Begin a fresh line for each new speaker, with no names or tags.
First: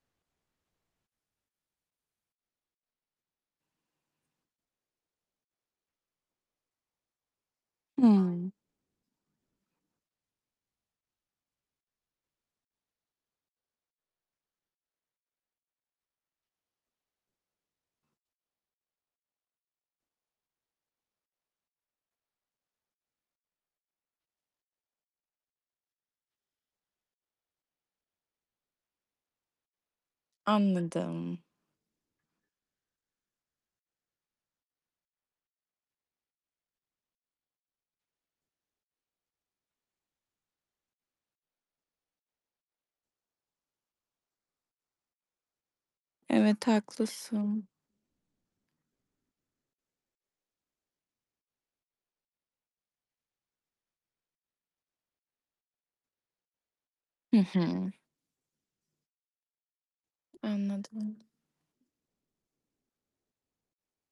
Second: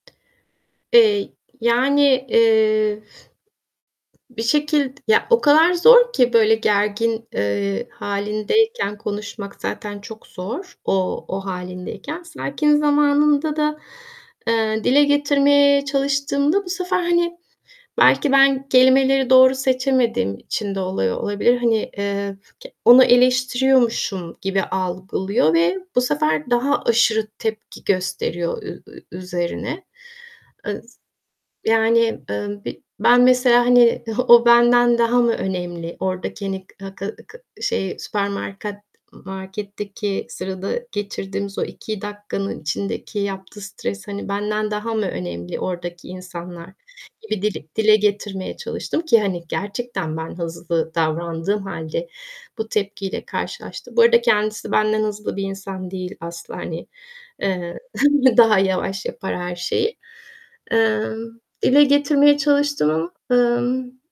Eee, yani, eee, bir şekild ya o kadar zor ki, böyle, gergin, eee,
Hıı.
hâlindeyken konuşmak zaten çok zor o, o hâlindeyken. Sakin zamanında da, eee, dile getirmeye çalıştığımda bu sefer, hani, belki ben kelimeleri doğru seçemediğim için de oluyor olabilir. Hani, eee, k onu eleştiriyormuşum gibi algılıyor ve bu sefer daha aşırı tepki gösteriyor ü ü üzerine. Iz
Anladım.
yani, ııı, bi ben mesela, hani, "O benden daha mı önemli?" oradaki, hani, k ı k k şey süpermarket marketteki sırada geçirdiğimiz o 2 dakikanın içindeki yaptığı stres, hani, "Benden daha mı önemli oradaki
Evet.
insanlar?" gibi
Haklısın.
dili dile getirmeye çalıştım ki, hani, gerçekten ben hızlı davrandığım hâlde bu tepkiyle karşılaştım. Bu arada kendisi benden hızlı bir insan değil asla, hani,
Hı
eee,
hı.
daha yavaş yapar her şeyi.
Anladım.
Emm, dile getirmeye çalıştım ama, ımm